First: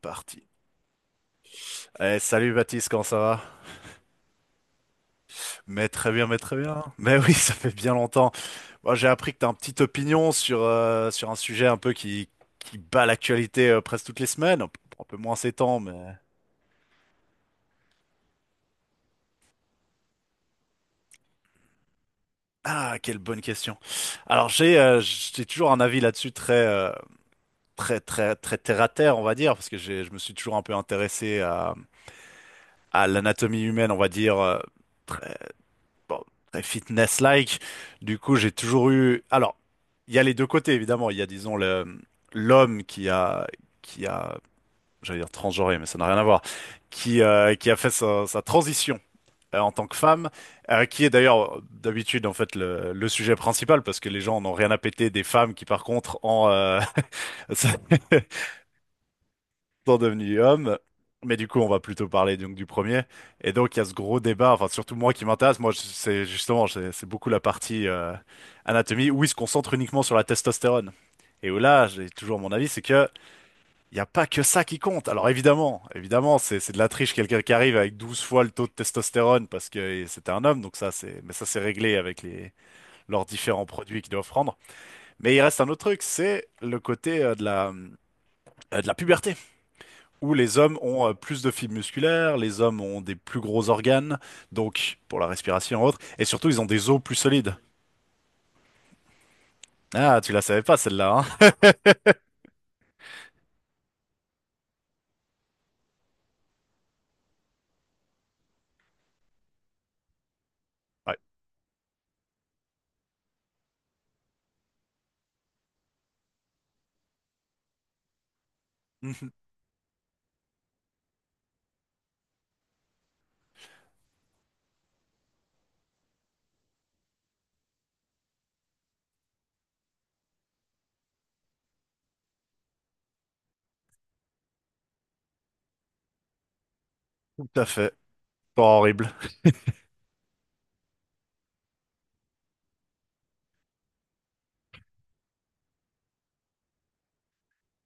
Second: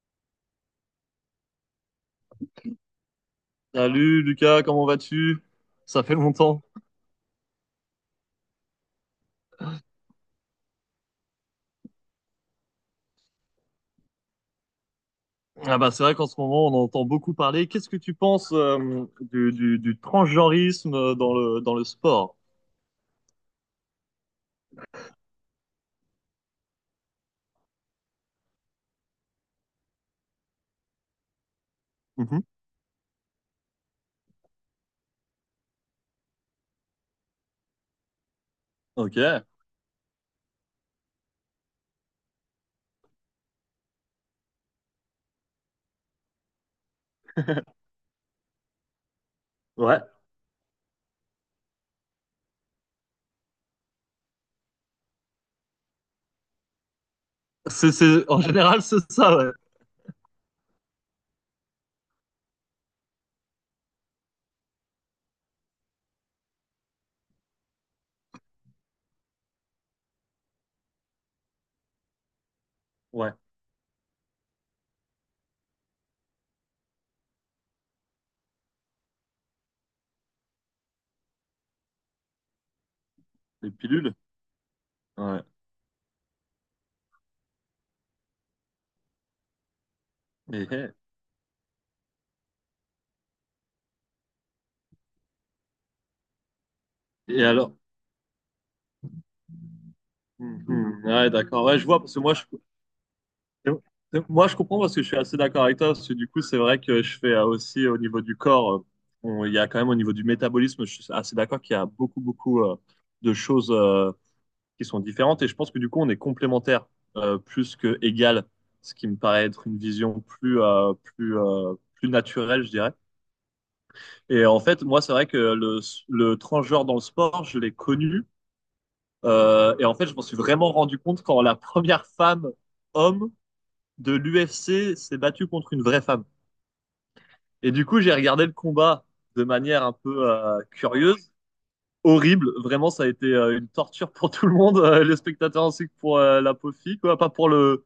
Parti. Eh, salut Baptiste, comment ça va? Salut Lucas, comment vas-tu? Mais Ça très fait bien, mais très longtemps. bien. Mais oui, ça fait bien longtemps. Moi, j'ai appris que tu as une petite opinion sur, sur un sujet un peu qui bat l'actualité presque toutes les semaines. Bon, un peu moins ces Ah temps, bah mais... c'est vrai qu'en ce moment on entend beaucoup parler. Qu'est-ce que tu penses du transgenrisme dans le sport? Ah, quelle bonne question. Alors, j'ai toujours un avis là-dessus très, très, très terre à terre, on va dire, parce que je me suis toujours un peu intéressé Mhm. à l'anatomie humaine, on va dire, très. Bon, très fitness-like. Du coup, j'ai toujours eu. Ok. Alors, il y a les deux côtés, évidemment. Il y a, disons, l'homme qui a, j'allais dire transgenré, mais ça n'a rien à voir, qui a fait sa transition. En tant que Ouais. femme, qui est d'ailleurs d'habitude en fait le sujet principal parce que les gens n'ont rien à péter des femmes qui par contre en, ça- C'est en général c'est ça, ouais. sont devenus hommes. Mais du coup, on va plutôt parler donc du premier. Et donc, il y a ce gros débat, enfin surtout moi qui m'intéresse, c'est justement, c'est beaucoup la partie anatomie où il se concentre uniquement sur la testostérone. Et où là, j'ai toujours mon avis, c'est que Ouais. il n'y a pas que ça qui compte. Alors évidemment, évidemment, c'est de la triche, quelqu'un qui arrive avec 12 fois le taux de testostérone parce que c'était un homme, donc ça c'est, mais ça c'est réglé avec les leurs différents Les produits qu'ils pilules. doivent prendre. Mais il Ouais. reste un autre truc, c'est le côté de la puberté où les hommes Et, ont plus de fibres musculaires, les hommes ont des plus gros organes, donc pour la respiration et autres, et surtout ils ont des os plus et solides. alors? Ah, tu la savais pas Mhm. celle-là, Ouais, d'accord. Ouais je vois parce que moi je, Et- Moi, je comprends parce que je suis assez d'accord avec toi, parce que du coup, c'est vrai que je fais aussi au niveau du corps, il y a quand même au niveau du métabolisme, je suis hein? assez d'accord qu'il y a beaucoup, beaucoup de choses qui sont différentes, et je pense que du coup, on est complémentaires plus que égal, ce qui Ouais. me paraît être une vision plus naturelle, je dirais. Et en fait, moi, c'est vrai que le transgenre dans le sport, je l'ai connu, et en fait, je m'en suis vraiment rendu compte quand la première femme homme de l'UFC s'est battu contre une vraie femme. Tout à Et du fait. coup, j'ai regardé le Pas combat horrible. de manière un peu curieuse, horrible. Vraiment, ça a été une torture pour tout le monde, les spectateurs ainsi que pour la pauvre fille, quoi. Pas pour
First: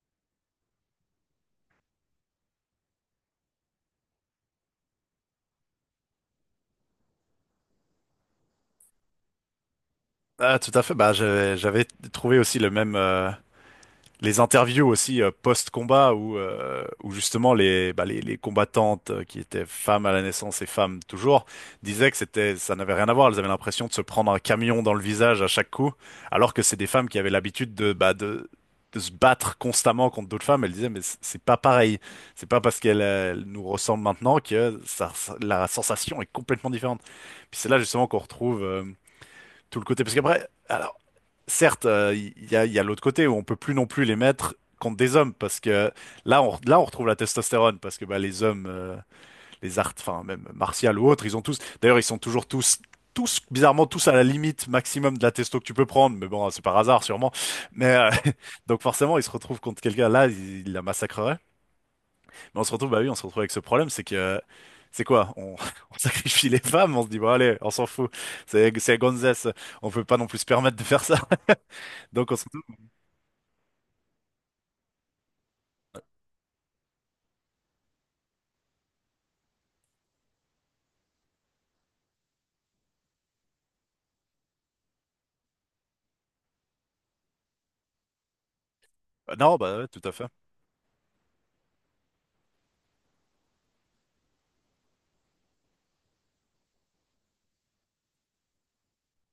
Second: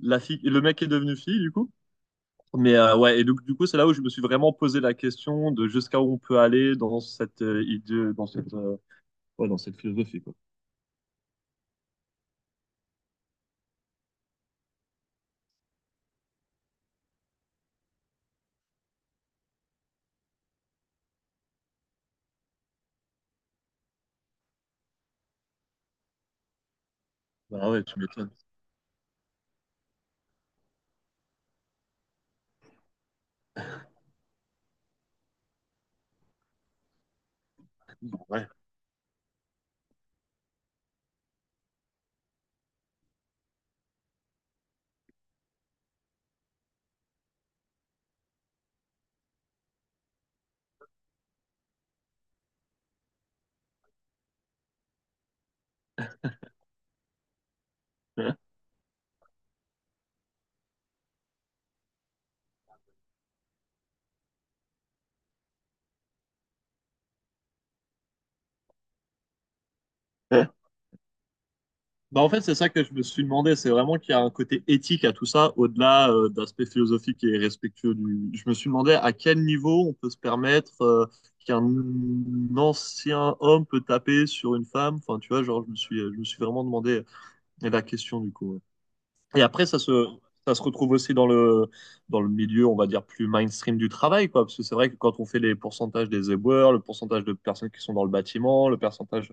la fille, le mec qui est devenu fille, du coup. Mais ouais, et donc du coup, c'est là où je me suis vraiment posé la question de jusqu'à où on peut aller dans cette idée, dans ouais, dans cette philosophie, quoi. Ah, tout à fait. Bah, j'avais trouvé aussi le même. Les interviews aussi post-combat où, où justement les combattantes qui étaient femmes à la naissance et femmes toujours, disaient que ça n'avait rien à voir. Elles avaient l'impression de se prendre un camion dans le visage à chaque coup, alors que c'est des femmes qui avaient Bah l'habitude ouais, tu m'étonnes. De se battre constamment contre d'autres femmes. Elles disaient, mais c'est pas pareil. C'est pas parce qu'elles elles nous ressemblent maintenant que la sensation est complètement différente. Puis c'est là justement qu'on Ouais. retrouve tout le côté. Parce qu'après, alors, certes, il y a l'autre côté où on peut plus non plus les mettre contre des hommes parce que là, on retrouve la testostérone parce que bah, les arts, enfin même martial ou autres, ils ont tous. D'ailleurs, ils sont toujours tous. Tous, bizarrement, tous à la limite maximum de la testo que tu peux prendre, mais bon, c'est par hasard sûrement. Mais donc forcément, ils se retrouvent contre quelqu'un là, ils il la massacrerait. Mais on se retrouve, bah oui, on se retrouve avec ce problème, c'est que c'est quoi? On sacrifie les femmes, on se dit bon allez, on s'en fout, c'est la gonzesse, on peut pas non plus se permettre de faire ça. Bah en Donc on fait, se c'est ça que je me suis demandé. C'est vraiment qu'il y a un côté éthique à tout ça, au-delà d'aspect philosophique et respectueux du. Je me suis demandé à quel niveau on peut se permettre qu'un ancien homme peut taper sur une femme. Enfin, tu vois, genre, je me suis vraiment demandé la question du coup, ouais. euh, Et non, après, bah ouais, tout à fait. ça se retrouve aussi dans dans le milieu, on va dire, plus mainstream du travail, quoi. Parce que c'est vrai que quand on fait les pourcentages des éboueurs, le pourcentage de personnes qui sont dans le bâtiment, le pourcentage,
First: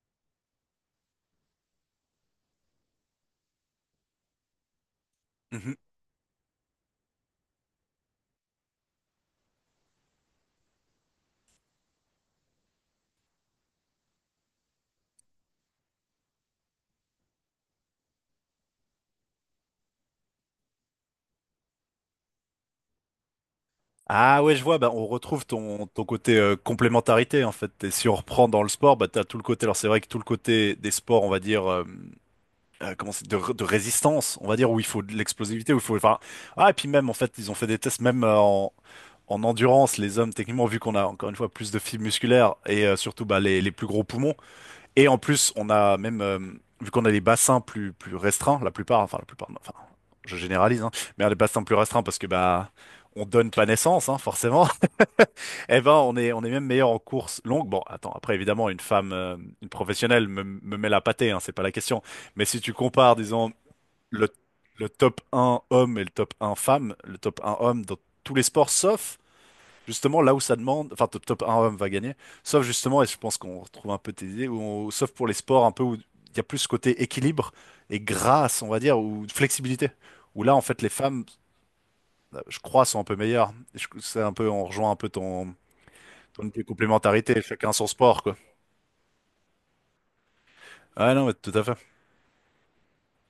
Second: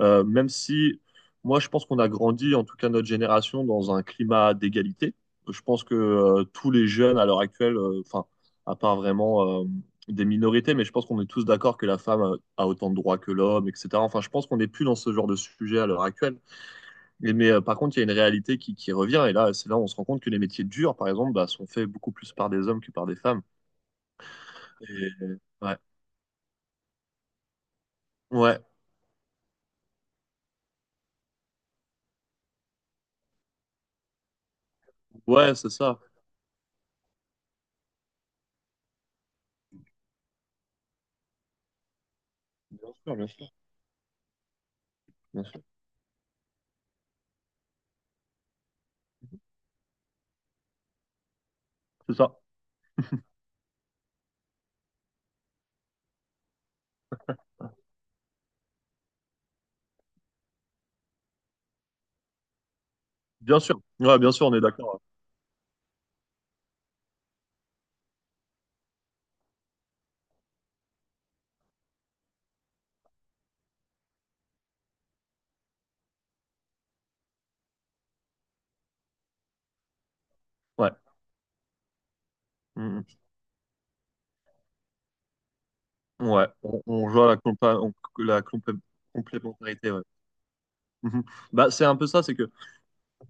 même si moi, je pense qu'on a grandi, en tout cas notre génération, dans un climat d'égalité. Je Mhm. pense que tous les jeunes à l'heure actuelle, enfin, à part vraiment des minorités, mais je pense qu'on est tous d'accord que la femme a autant de droits que l'homme, etc. Enfin, je pense qu'on n'est plus dans ce genre de sujet à l'heure actuelle. Et mais par contre, il y a une réalité qui revient, et là, c'est là où on se rend compte que les métiers durs, par exemple, bah, sont faits beaucoup plus par des hommes que par des femmes. Ah ouais, je vois, bah, on Et, retrouve ouais, ton côté complémentarité en fait. Et si on reprend ouais, dans le sport, bah t'as tout le côté. Alors c'est vrai que tout le côté des sports, on va dire, comment c'est, de résistance, on va dire, où il faut de ouais, c'est l'explosivité, où il faut. ça. Enfin, ah et puis même en fait, ils ont fait des tests même en endurance, les hommes techniquement vu qu'on a encore une fois plus de fibres musculaires et Bien sûr, surtout bien bah sûr, les plus gros poumons. Et en bien plus, sûr. on a même, vu qu'on a des bassins plus restreints, la plupart, enfin la plupart, non, enfin je généralise, hein, mais on a des bassins plus restreints C'est parce que ça. bah on donne pas naissance, hein, forcément. Eh ben on est même meilleur en course longue. Bon, attends, après évidemment une femme, une professionnelle me met la pâtée, hein, c'est pas la question. Mais si tu compares, disons Bien sûr. Ouais, le, bien sûr, on est le d'accord. top 1 homme et le top 1 femme, le top 1 homme dans tous les sports sauf, justement, là où ça demande, enfin top, top un homme va gagner, sauf justement, et je pense qu'on retrouve un peu tes idées, où sauf pour les sports un peu où il y a plus ce côté équilibre et grâce, on va dire, ou flexibilité, où là, en fait, Hein. les Ouais. femmes, je crois, sont Mhm. un peu meilleures. C'est un peu, on rejoint un peu ton Ouais. idée de On joue à la, complémentarité, chacun compa- son on- sport, quoi. la complé- complémentarité, ouais. Ah Mhm. non, mais tout à Bah, fait. c'est un peu ça, c'est que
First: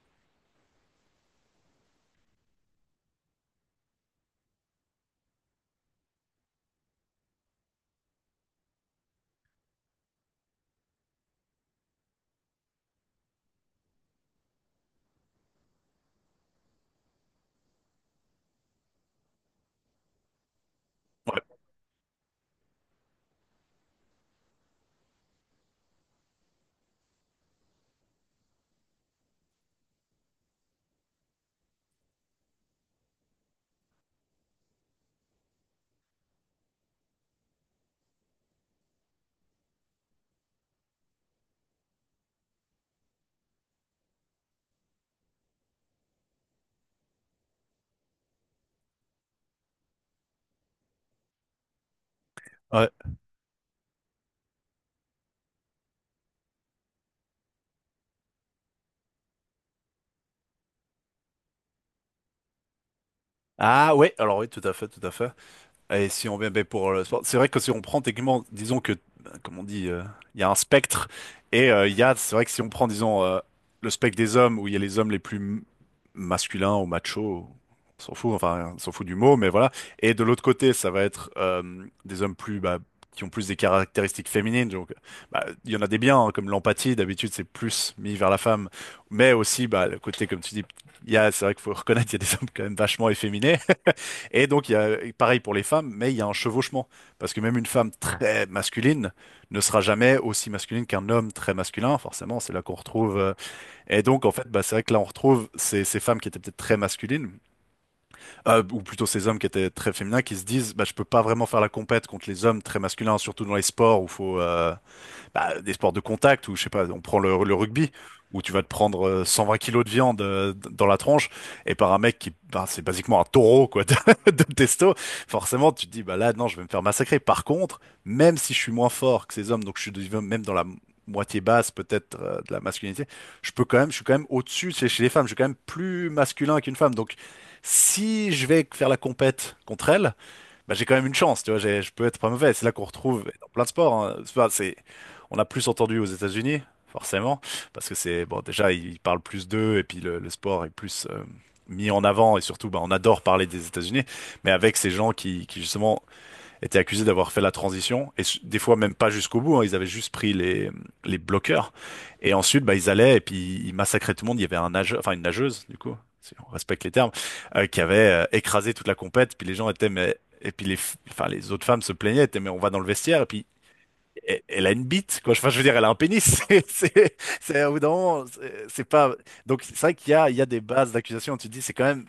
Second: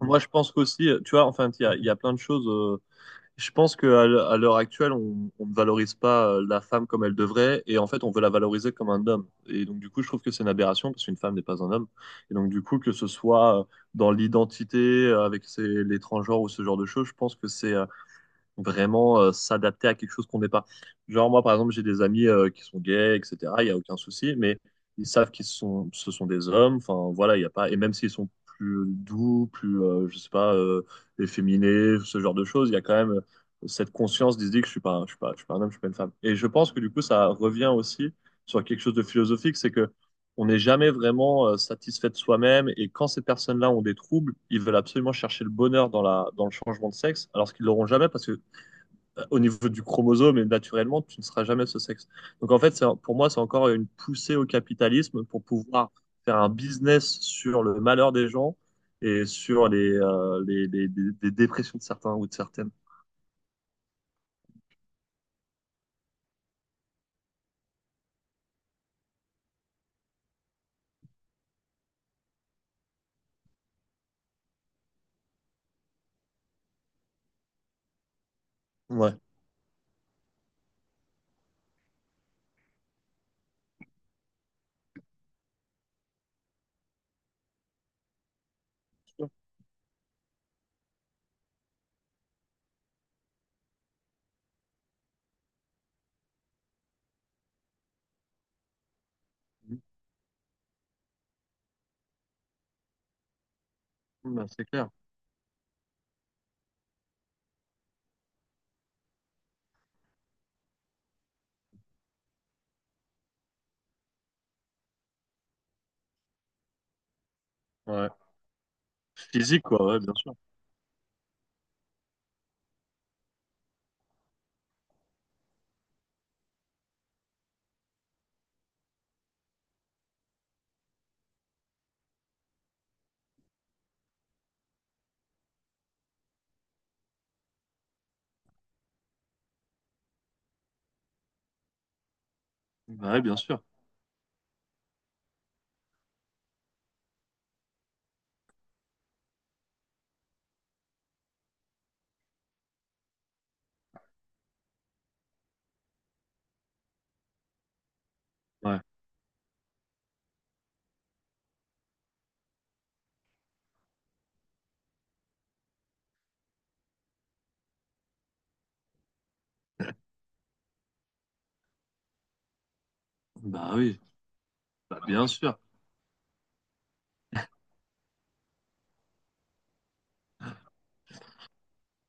moi, je pense qu'aussi, tu vois, enfin, il y a plein de choses, je pense qu'à l'heure actuelle, on ne valorise pas la femme comme elle devrait, et en fait, on veut la valoriser comme un homme. Et donc, du coup, je trouve que c'est une aberration, parce qu'une femme n'est pas un homme. Et donc, du coup, que ce soit dans l'identité, avec ses, les transgenres ou ce genre de choses, je pense que c'est vraiment s'adapter à quelque chose qu'on n'est pas. Genre, moi, Ouais. par exemple, j'ai des amis qui sont gays, etc. Il n'y a aucun souci, mais ils savent ce sont des hommes. Enfin, voilà, il n'y a pas. Et même s'ils sont plus doux, je sais pas, efféminés, ce genre de choses, il y a quand même cette conscience d'idée que je suis pas un homme, je suis pas une femme. Et je pense que du coup, ça revient aussi sur quelque chose de philosophique, c'est que on n'est jamais vraiment satisfait de soi-même et quand ces personnes-là ont des troubles, ils veulent absolument chercher le bonheur dans dans le changement de sexe, alors qu'ils l'auront jamais parce que au niveau du chromosome et naturellement, tu ne seras jamais ce sexe. Donc en fait, c'est- Ouais. pour moi, c'est encore une poussée au capitalisme pour pouvoir faire un business sur le malheur des gens et sur les dépressions de certains ou de certaines. Ah, ouais, alors oui, tout à fait, tout à fait. Et si on vient ben, pour le sport, c'est vrai que si on prend techniquement, disons que, ben, comme on dit, il y a un spectre et c'est vrai que si on prend, disons, le spectre des hommes où il y a les hommes les plus masculins ou machos, on s'en fout, enfin, on s'en fout Ouais. du mot, mais voilà. Et de l'autre côté, ça va être des hommes plus, bah, qui ont plus des caractéristiques féminines. Donc, bah, il y en a des biens, hein, comme l'empathie. D'habitude, c'est plus mis vers la femme, mais aussi, bah, le côté, comme tu dis, il y a, c'est vrai qu'il faut reconnaître, il y a des hommes quand même vachement efféminés. Et donc, il y a, pareil pour les femmes, mais il y a un chevauchement. Parce que même une femme très masculine ne sera jamais aussi masculine qu'un homme très masculin. Forcément, c'est là qu'on retrouve. Euh, et donc, en Mm, bah, fait, bah, c'est c'est vrai clair. que là, on retrouve ces femmes qui étaient peut-être très masculines, ou plutôt ces hommes qui étaient très féminins, qui se disent, bah, je peux pas vraiment faire la compète contre les hommes très masculins, surtout dans les sports où faut, bah, des sports de contact où, je sais pas, on prend le rugby, Ouais. où tu vas te prendre 120 Physique, kilos quoi, de ouais, bien viande sûr. Dans la tronche, et par un mec qui, bah, c'est basiquement un taureau, quoi, de testo, forcément, tu te dis, bah là, non, je vais me faire massacrer. Par contre, même si je suis moins fort que ces hommes, donc je suis même dans la moitié basse, peut-être, de la masculinité, je suis quand même au-dessus chez les femmes, je suis quand même plus masculin qu'une femme, donc si je vais faire la compète contre elle, bah, j'ai quand même une chance, tu vois, je peux être pas mauvais. C'est là qu'on Bah, ouais, retrouve bien dans sûr. plein de sports. Hein. Enfin, c'est, on a plus entendu aux États-Unis, forcément, parce que c'est, bon, déjà, ils parlent plus d'eux, et puis le sport est plus mis en avant, et surtout, bah, on adore parler des États-Unis, mais avec ces gens qui justement, étaient accusés d'avoir fait la transition et des fois Ouais. même pas jusqu'au bout. Hein, ils avaient juste pris les bloqueurs et ensuite bah ils allaient et puis ils massacraient tout le monde. Il y avait un nageur, enfin une nageuse du coup, si on respecte les termes, qui avait écrasé toute la compète. Puis les gens étaient mais, et puis enfin les autres femmes se plaignaient, étaient mais on va dans le vestiaire et puis Bah oui. Elle a une Bah, bite bien quoi. Enfin je sûr. veux dire elle a un pénis. C'est au bout d'un moment, c'est pas, donc c'est vrai qu'il y a, il y a des bases d'accusation. Tu te dis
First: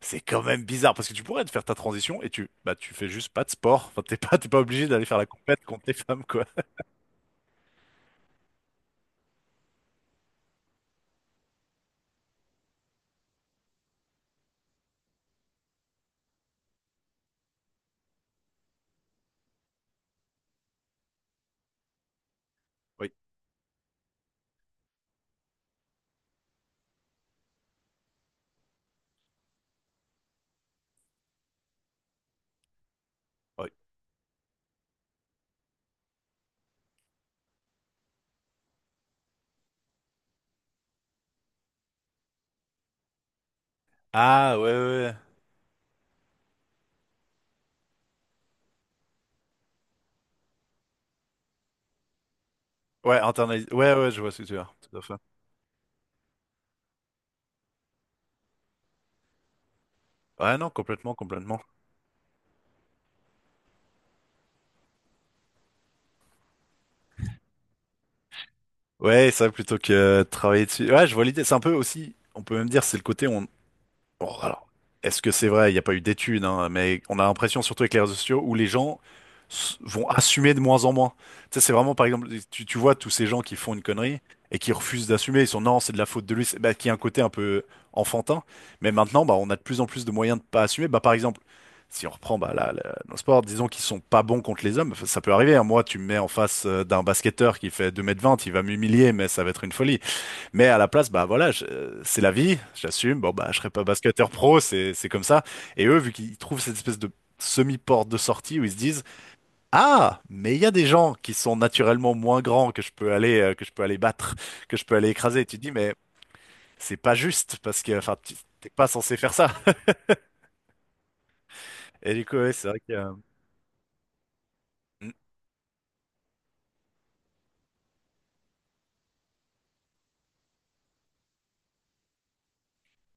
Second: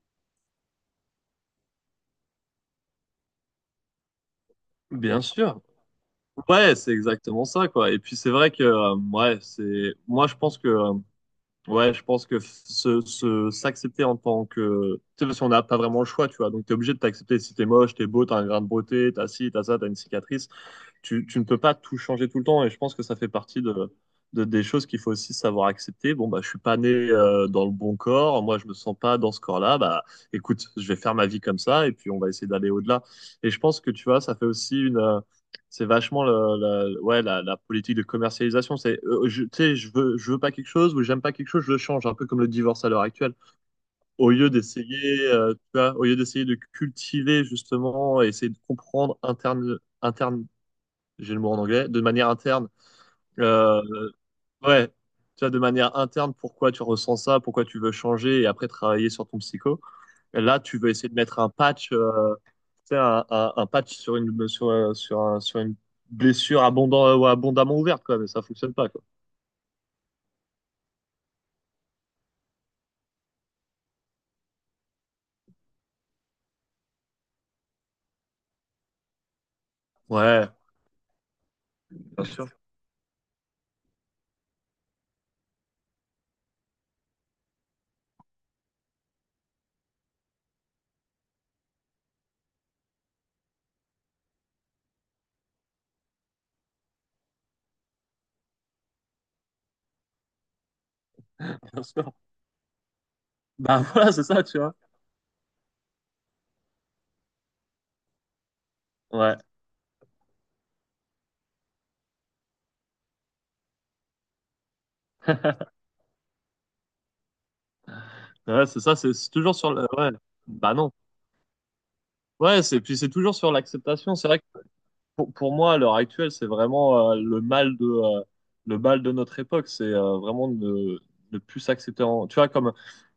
c'est quand même bizarre parce que tu pourrais te faire ta transition et tu bah tu fais juste pas de sport. Enfin, t'es pas obligé d'aller faire Bien la sûr. compète contre les femmes quoi. Ouais, c'est exactement ça, quoi. Et puis c'est vrai que, ouais, c'est. Moi, je pense que ouais, je pense que s'accepter en tant que, tu sais, parce qu'on n'a pas vraiment le choix, tu vois. Donc, t'es obligé de t'accepter si t'es moche, t'es beau, t'as un grain de beauté, t'as ci, t'as ça, t'as une cicatrice, tu ne peux pas tout changer tout le temps et je pense que Oui, ça fait partie des choses qu'il faut aussi savoir accepter. Bon, bah, je suis pas né dans le bon corps, moi je me sens pas dans ce corps-là, bah écoute, je vais faire ma vie comme ça et puis on va essayer d'aller au-delà. Et je oui. pense que tu vois, ça fait aussi une... c'est vachement la politique de commercialisation. C'est, tu sais, je veux pas quelque chose ou j'aime pas quelque chose, je le change, un peu comme le divorce à l'heure actuelle. Au lieu Ah ouais ouais ouais. d'essayer, tu vois, au lieu d'essayer de cultiver justement, essayer de comprendre interne, j'ai le mot en anglais, de manière interne. Ouais, internalis, Euh, ouais ouais je vois ce que tu veux dire. ouais, tu Tout à fait. vois, de manière interne, pourquoi tu ressens ça, pourquoi tu veux changer et après travailler sur ton psycho. Et Ouais là, non tu veux essayer complètement de mettre un complètement. patch, tu sais, un patch sur une, sur, sur une blessure abondant, ou abondamment ouverte, quoi, mais ça fonctionne pas, quoi. Ouais ça plutôt que travailler dessus. Ouais je vois l'idée. C'est un peu aussi on peut même dire c'est le côté. Bon, alors, est-ce que c'est vrai? Il n'y a pas eu d'études, hein, mais on a l'impression, surtout avec les réseaux sociaux, où les gens vont Ouais, assumer de moins en moins. Tu sais, c'est vraiment, par bien exemple, sûr, tu vois tous ces gens qui font une connerie et qui refusent d'assumer. Ils sont, non, c'est de la faute de lui, bah, qui a un côté un peu enfantin. Mais maintenant, bah, on a de plus en plus de moyens de pas assumer. Bah, par exemple, si on reprend bah, nos sports, disons qu'ils sont pas bons contre les hommes, ça peut arriver, hein. Moi, tu me mets en face d'un basketteur qui fait 2,20 m, il va m'humilier, mais ça va être une folie. Mais à la place, bah voilà, bien sûr. c'est la vie, j'assume. Bon bah je serai Bah pas voilà, c'est basketteur ça, tu pro, vois. c'est comme ça. Et eux, vu qu'ils trouvent cette espèce de semi-porte de sortie où ils se disent, Ouais, ah, mais il y a des gens qui sont naturellement moins grands que je peux aller que je peux aller battre, que je peux aller écraser. Et tu te dis, mais c'est pas juste parce que ouais, t'es c'est pas ça, c'est censé c'est faire ça. toujours sur le. Ouais, bah non. Et du coup, ouais, Ouais, c'est vrai c'est que puis c'est toujours sur l'acceptation. C'est vrai. mm. Pour moi, à l'heure actuelle, c'est vraiment le mal de notre époque. C'est vraiment ne plus s'accepter. Tu vois, comme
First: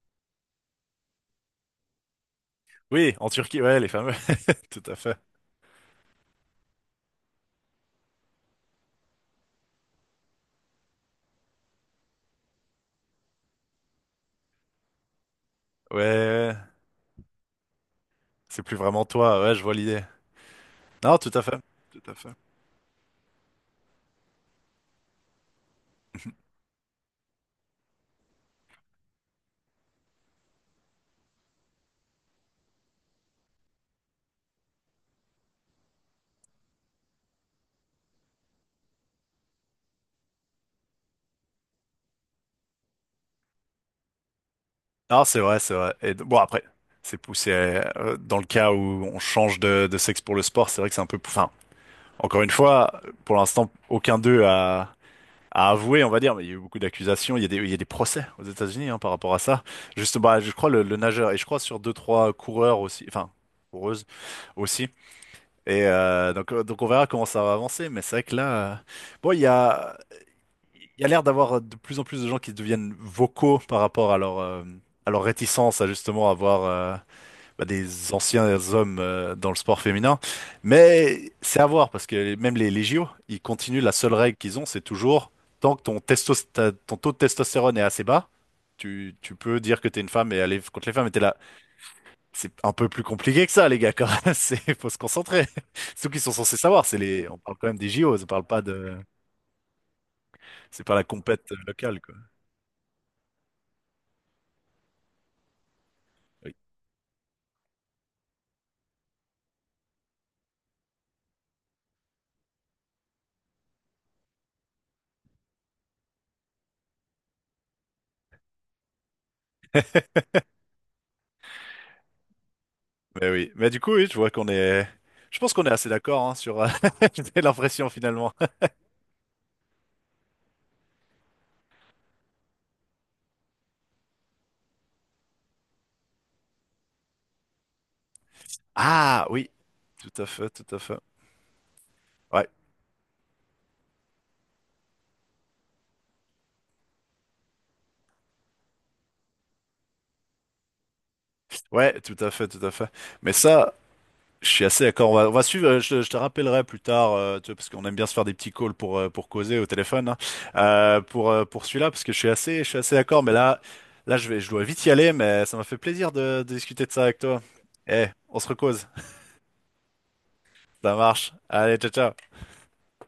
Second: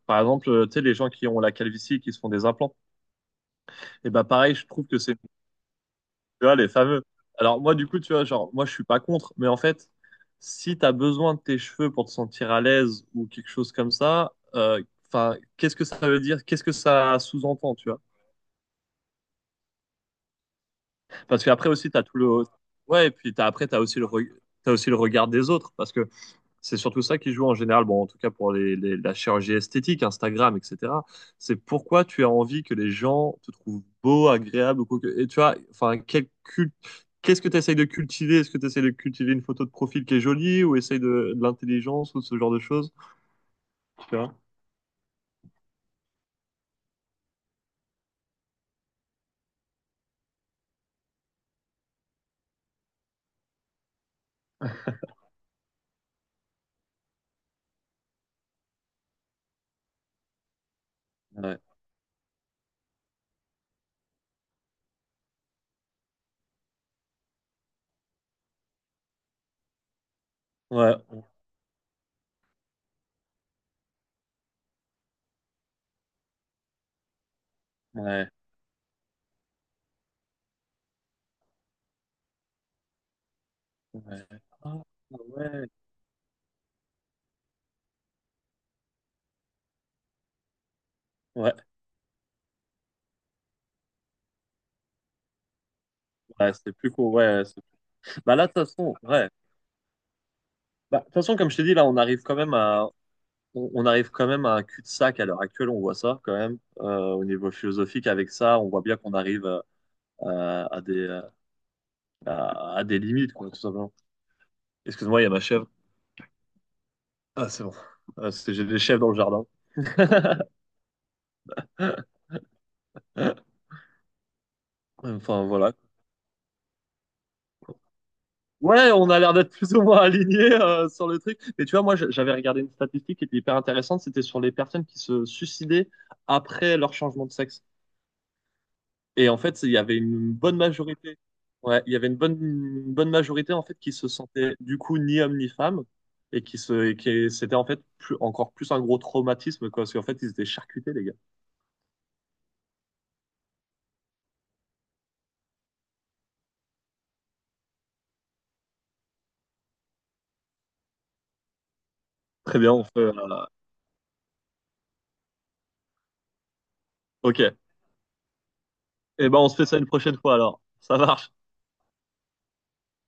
par exemple, tu sais, les gens qui ont la calvitie et qui se font des implants. Oui, en Turquie, ouais, les Et fameux, ben pareil, je tout trouve à que c'est, fait. tu vois, les fameux. Alors moi, du coup, tu vois, genre, moi, je suis pas contre, mais en fait, si t'as besoin de tes cheveux pour te sentir à l'aise ou quelque chose comme ça, enfin, qu'est-ce que Ouais, ça ouais, veut dire? ouais, Qu'est-ce que ça sous-entend, tu vois? c'est plus vraiment toi. Ouais, je vois l'idée. Non, tout à Parce fait, qu'après aussi, tout t'as à tout fait. le. Ouais, et puis t'as, après, t'as aussi t'as aussi le regard des autres. Parce que c'est surtout ça qui joue en général, bon, en tout cas pour la chirurgie esthétique, Instagram, etc. C'est pourquoi tu as envie que les gens te trouvent beau, agréable ou quoi que. Et tu vois, enfin, qu'est-ce que tu essayes de cultiver? Est-ce que tu essayes de cultiver une photo de profil qui est jolie ou essayes de l'intelligence ou ce genre de choses? Tu vois? Non, c'est vrai, c'est vrai. Et bon, après, c'est poussé, dans le cas où on change de sexe pour le sport, c'est vrai que c'est un peu. Enfin, encore une fois, pour l'instant, aucun d'eux a, a avoué, on va dire. Mais il y a eu beaucoup d'accusations. Il y a des, il y a des procès aux États-Unis, hein, par rapport à ça. Juste, bah, je crois le nageur et je Ouais, crois sur 2, 3 coureurs aussi. Enfin, coureuses aussi. Et donc, on verra comment ça va avancer. Mais c'est vrai que là, bon, il y a. ouais, Il y a l'air d'avoir de plus en plus de gens qui deviennent vocaux par rapport à à leur réticence à justement avoir bah, des ouais, anciens hommes dans le sport féminin. Mais c'est à voir parce que même les JO, ils continuent. La seule ouais. règle qu'ils ont, Ah, c'est toujours ouais, tant que ton taux de testostérone est assez bas, tu peux dire que t'es une femme et aller contre les femmes. Et t'es là. ouais, C'est un peu plus compliqué que ça, les gars, quand même. C'est, faut se concentrer. C'est tout qu'ils sont ouais, censés c'est savoir. plus C'est cool, les, on ouais. parle quand même des JO, on Bah parle là, de pas toute façon, de, ouais. c'est pas Bah, la de toute façon, compète comme je t'ai dit, là, on locale, quoi. arrive quand même à, on arrive quand même à un cul-de-sac à l'heure actuelle, on voit ça quand Oui. même au niveau philosophique. Avec ça, on voit bien qu'on arrive à, à des, euh, à des limites, quoi, tout simplement. Excuse-moi, il y a ma chèvre. Ah, c'est bon. Ah, c'est- J'ai des chèvres dans le jardin. Mais oui. Mais du coup, oui, je vois qu'on est. Je Enfin, pense qu'on est voilà. assez d'accord, hein, sur. J'ai l'impression finalement. Ouais, on a l'air d'être plus ou moins alignés sur le truc. Mais tu vois, moi, j'avais regardé une statistique qui était hyper intéressante. C'était sur les personnes qui se suicidaient après leur changement de sexe. Ah Et en oui, fait, il y avait tout à une fait, bonne tout à fait. majorité. Ouais, il y avait Ouais, une bonne majorité en fait qui se sentait du coup ni homme ni femme et qui c'était en fait plus, encore plus un gros traumatisme quoi, parce qu'en fait ils étaient charcutés les gars. ouais, tout à fait, tout à fait. Mais ça, je suis assez d'accord. On va suivre. Je te rappellerai plus tard, tu vois, parce qu'on aime bien se faire des petits calls pour causer au téléphone, hein. Pour celui-là, parce que Très je bien, suis on fait, assez d'accord. Là, je vais, je dois vite y aller. Mais ça m'a fait plaisir de discuter de ça avec ok. toi. Eh, on se recose. Eh ben on se fait ça une prochaine fois alors. Ça Ça marche. marche. Allez, ciao, ciao.